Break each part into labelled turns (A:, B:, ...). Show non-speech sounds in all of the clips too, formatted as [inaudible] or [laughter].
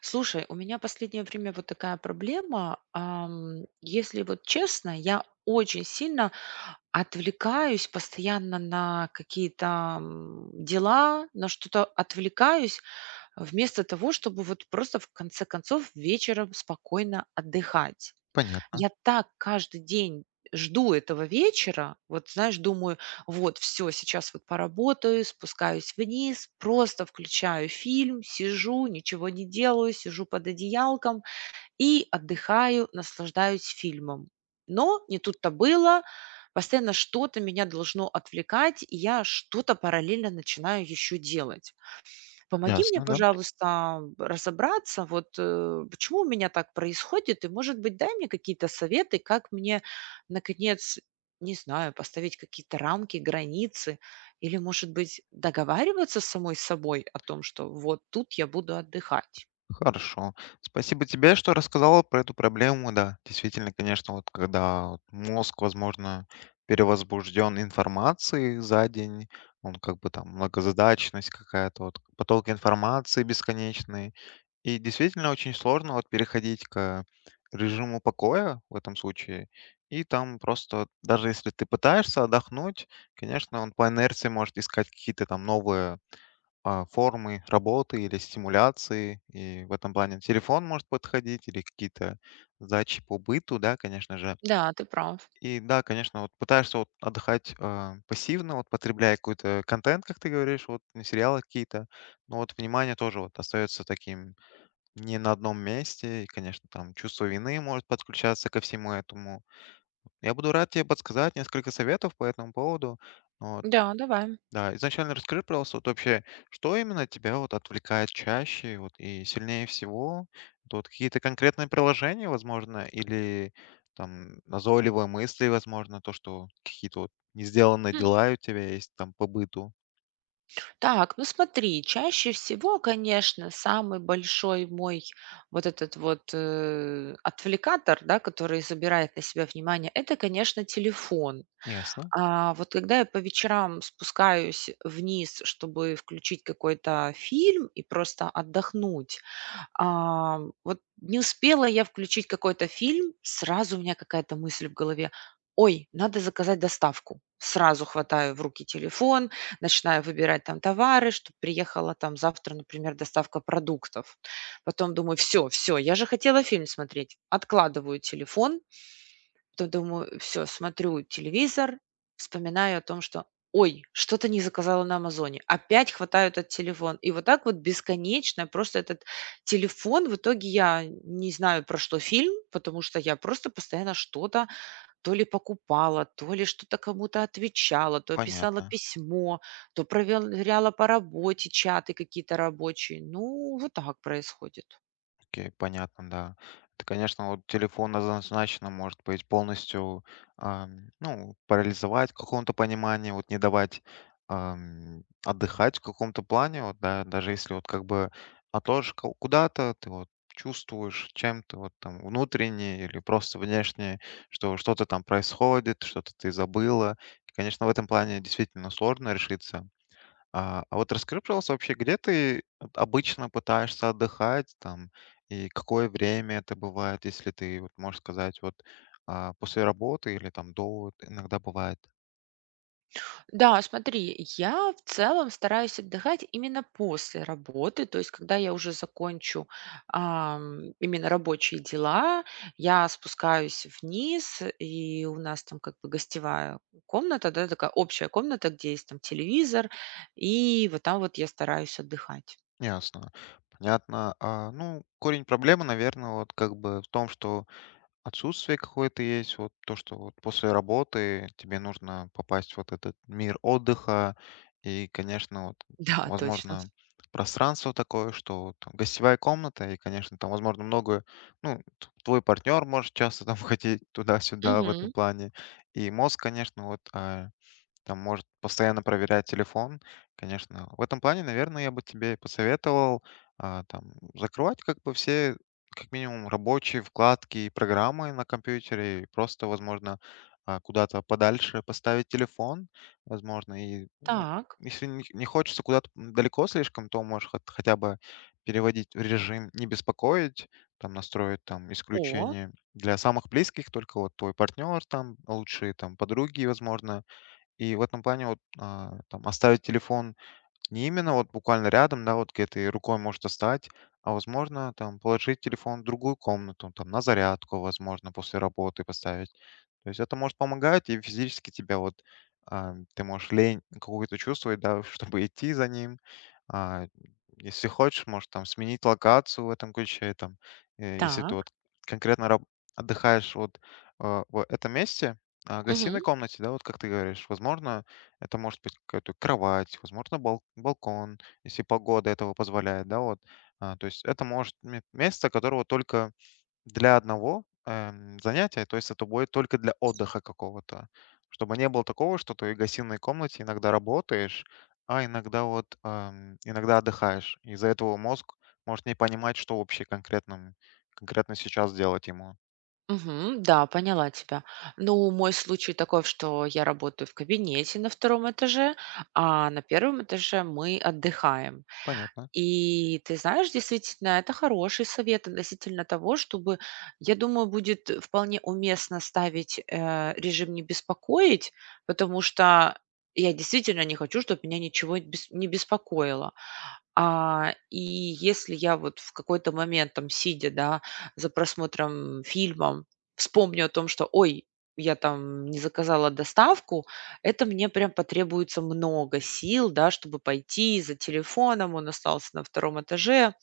A: Слушай, у меня последнее время вот такая проблема. Если вот честно, я очень сильно отвлекаюсь постоянно на какие-то дела, на что-то отвлекаюсь, вместо того, чтобы вот просто в конце концов вечером спокойно отдыхать.
B: Понятно,
A: Я так каждый день жду этого вечера. Вот, знаешь, думаю, вот, все, сейчас вот поработаю, спускаюсь вниз, просто включаю фильм, сижу, ничего не делаю, сижу под одеялком и отдыхаю, наслаждаюсь фильмом. Но не тут-то было. Постоянно что-то меня должно отвлекать, и я что-то параллельно начинаю еще делать. Помоги мне,
B: ясно, да.
A: пожалуйста, разобраться, вот, почему у меня так происходит, и, может быть, дай мне какие-то советы, как мне, наконец, не знаю, поставить какие-то рамки, границы или, может быть, договариваться с самой собой о том, что вот тут я буду отдыхать.
B: Хорошо. Спасибо тебе, что рассказала про эту проблему. Да, действительно, конечно, вот когда вот мозг, возможно, перевозбужден информацией за день, он как бы там многозадачность какая-то, вот поток информации бесконечный. И действительно очень сложно вот переходить к режиму покоя в этом случае. И там просто, вот даже если ты пытаешься отдохнуть, конечно, он по инерции может искать какие-то там новые формы работы или стимуляции. И в этом плане телефон может подходить или какие-то задачи по быту, да, конечно же.
A: Да, ты прав.
B: И да, конечно, вот пытаешься вот отдыхать пассивно, вот потребляя какой-то контент, как ты говоришь, вот на сериалы какие-то, но вот внимание тоже вот остается таким не на одном месте, и, конечно, там чувство вины может подключаться ко всему этому. Я буду рад тебе подсказать несколько советов по этому поводу. Но
A: Да, давай.
B: да, изначально расскажи, пожалуйста, вот вообще, что именно тебя вот отвлекает чаще вот, и сильнее всего? Это вот какие-то конкретные приложения, возможно, или там назойливые мысли, возможно, то, что какие-то вот не сделанные дела у тебя есть там по быту.
A: Так, ну смотри, чаще всего, конечно, самый большой мой вот этот вот, отвлекатор, да, который забирает на себя внимание — это, конечно, телефон.
B: Ясно.
A: Вот когда я по вечерам спускаюсь вниз, чтобы включить какой-то фильм и просто отдохнуть, вот не успела я включить какой-то фильм, сразу у меня какая-то мысль в голове: "Ой, надо заказать доставку". Сразу хватаю в руки телефон, начинаю выбирать там товары, чтобы приехала там завтра, например, доставка продуктов. Потом думаю: "Все, все, я же хотела фильм смотреть". Откладываю телефон, то думаю, все, смотрю телевизор, вспоминаю о том, что: "Ой, что-то не заказала на "Амазоне". Опять хватаю этот телефон". И вот так вот бесконечно просто этот телефон. В итоге я не знаю, про что фильм, потому что я просто постоянно что-то то ли покупала, то ли что-то кому-то отвечала, то писала
B: Понятно.
A: письмо, то проверяла по работе чаты какие-то рабочие. Ну, вот так происходит.
B: Окей, понятно, да. Это, конечно, вот телефон однозначно может быть полностью, ну, парализовать в каком-то понимании, вот не давать отдыхать в каком-то плане, вот, да, даже если вот как бы отложишь куда-то, ты вот чувствуешь чем-то вот там внутренне или просто внешне, что что-то там происходит, что-то ты забыла. И, конечно, в этом плане действительно сложно решиться. А вот расскажи, пожалуйста, вообще, где ты вот обычно пытаешься отдыхать там, и какое время это бывает, если ты, вот, можешь сказать, вот после работы или там до, вот, иногда бывает.
A: Да, смотри, я в целом стараюсь отдыхать именно после работы, то есть когда я уже закончу именно рабочие дела, я спускаюсь вниз, и у нас там как бы гостевая комната, да, такая общая комната, где есть там телевизор, и вот там вот я стараюсь отдыхать. [laughs]
B: Ясно, понятно. А, ну, корень проблемы, наверное, вот как бы в том, что отсутствие какое-то есть, вот то, что вот после работы тебе нужно попасть в вот этот мир отдыха и, конечно, вот,
A: Да, точно.
B: возможно, пространство такое, что вот там гостевая комната, и, конечно, там, возможно, много, ну, твой партнер может часто там [laughs] ходить туда-сюда в этом
A: Мгм.
B: плане, и мозг, конечно, там может постоянно проверять телефон, конечно. В этом плане, наверное, я бы тебе посоветовал там закрывать как бы все как минимум рабочие вкладки и программы на компьютере и просто, возможно, куда-то подальше поставить телефон, возможно, и ну,
A: Так.
B: если не хочется куда-то далеко слишком, то можешь хотя бы переводить в режим не беспокоить, там настроить там
A: О,
B: исключение для самых близких, только вот твой партнер, там лучшие там подруги, возможно, и в этом плане там оставить телефон не именно вот буквально рядом, да, вот где ты рукой можешь достать, а возможно там положить телефон в другую комнату, там на зарядку, возможно, после работы поставить. То есть это может помогать и физически тебя вот ты можешь лень какую-то чувствовать, да, [laughs] чтобы идти за ним. А, если хочешь, можешь там сменить локацию в этом ключе, там, если ты
A: так.
B: вот конкретно раб- отдыхаешь вот в этом месте, гостиной комнате, да, вот как ты говоришь, возможно, это может быть какая-то кровать, возможно, балкон, если погода этого позволяет, да, вот. А, то есть это может место, которого только для одного занятия, то есть это будет только для отдыха какого-то. Чтобы не было такого, что ты в гостиной комнате иногда работаешь, а иногда вот иногда отдыхаешь. Из-за этого мозг может не понимать, что вообще конкретно сейчас делать ему.
A: Мгм. Да, поняла тебя. Ну, мой случай такой, что я работаю в кабинете на втором этаже, а на первом этаже мы отдыхаем.
B: Понятно.
A: И ты знаешь, действительно, это хороший совет относительно того, чтобы, я думаю, будет вполне уместно ставить, режим "не беспокоить", потому что я действительно не хочу, чтобы меня ничего бес не беспокоило. А, и если я вот в какой-то момент, там, сидя, да, за просмотром фильма, вспомню о том, что, ой, я там не заказала доставку, это мне прям потребуется много сил, да, чтобы пойти за телефоном, он остался на втором этаже.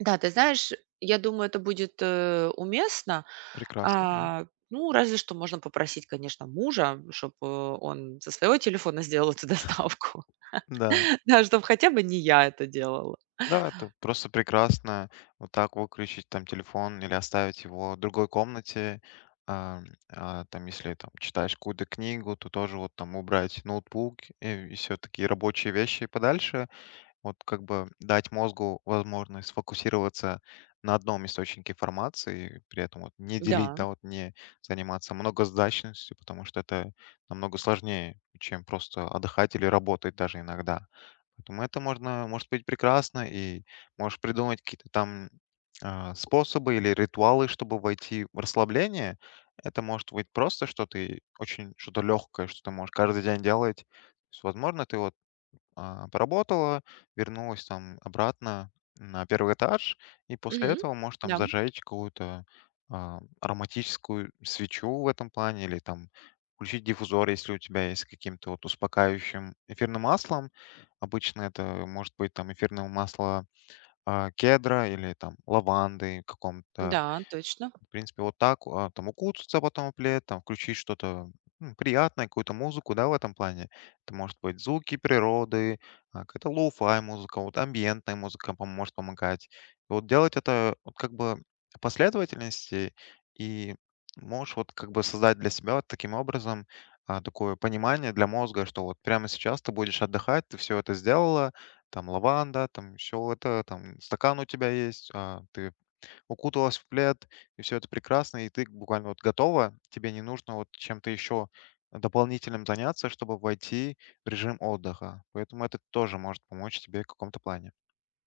A: Да, ты знаешь, я думаю, это будет уместно.
B: Прекрасно, да?
A: А, ну, разве что можно попросить, конечно, мужа, чтобы он со своего телефона сделал эту доставку,
B: Да.
A: [laughs] да, чтобы хотя бы не я это делала.
B: Да, это просто прекрасно. Вот так выключить там телефон или оставить его в другой комнате. Ам, там, если там читаешь какую-то книгу, то тоже вот там убрать ноутбук и, все такие рабочие вещи подальше. Вот как бы дать мозгу возможность сфокусироваться на одном источнике информации, и при этом вот не делить,
A: Да.
B: да, вот не заниматься многозадачностью, потому что это намного сложнее, чем просто отдыхать или работать даже иногда. Поэтому это можно, может быть прекрасно, и можешь придумать какие-то там способы или ритуалы, чтобы войти в расслабление. Это может быть просто что ты очень что-то легкое, что ты можешь каждый день делать. То есть, возможно, ты вот поработала, вернулась там обратно на первый этаж, и после
A: Мгм.
B: этого может там
A: Да,
B: зажечь какую-то ароматическую свечу в этом плане, или там включить диффузор, если у тебя есть с каким-то вот успокаивающим эфирным маслом. Обычно это может быть там эфирное масло кедра или там лаванды каком-то
A: да, точно.
B: в принципе, вот так, там укутаться потом в плед, там включить что-то приятное, какую-то музыку, да, в этом плане. Это может быть звуки природы, какая-то лоу-фай музыка, вот амбиентная музыка может помогать. И вот делать это вот как бы последовательности и можешь вот как бы создать для себя вот таким образом такое понимание для мозга, что вот прямо сейчас ты будешь отдыхать, ты все это сделала, там лаванда, там еще это, там стакан у тебя есть, ты укуталась в плед, и все это прекрасно, и ты буквально вот готова, тебе не нужно вот чем-то еще дополнительным заняться, чтобы войти в режим отдыха. Поэтому это тоже может помочь тебе в каком-то плане.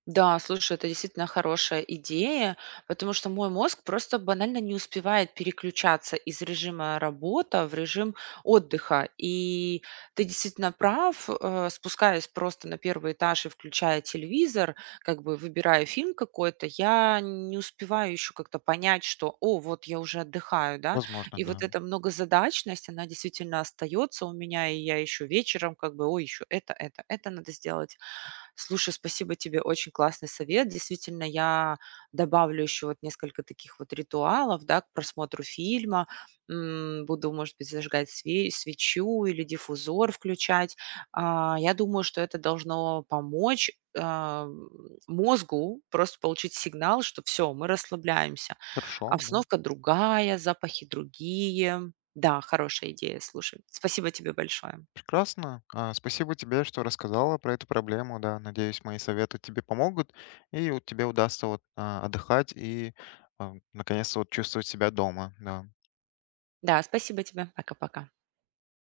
A: Да, слушай, это действительно хорошая идея, потому что мой мозг просто банально не успевает переключаться из режима работа в режим отдыха. И ты действительно прав, спускаясь просто на первый этаж и включая телевизор, как бы выбирая фильм какой-то, я не успеваю еще как-то понять, что, о, вот я уже отдыхаю, да.
B: Возможно,
A: И вот
B: да.
A: эта многозадачность, она действительно остается у меня, и я еще вечером как бы, ой, еще это надо сделать. Слушай, спасибо тебе, очень классный совет. Действительно, я добавлю еще вот несколько таких вот ритуалов, да, к просмотру фильма. Буду, может быть, зажигать свечу или диффузор включать. Я думаю, что это должно помочь а, м, мозгу просто получить сигнал, что все, мы расслабляемся.
B: Хорошо, да.
A: Обстановка другая, запахи другие. Да, хорошая идея, слушай. Спасибо тебе большое.
B: Прекрасно. Спасибо тебе, что рассказала про эту проблему, да. Надеюсь, мои советы тебе помогут, и тебе удастся вот отдыхать и наконец-то вот чувствовать себя дома, да.
A: Да, спасибо тебе. Пока-пока.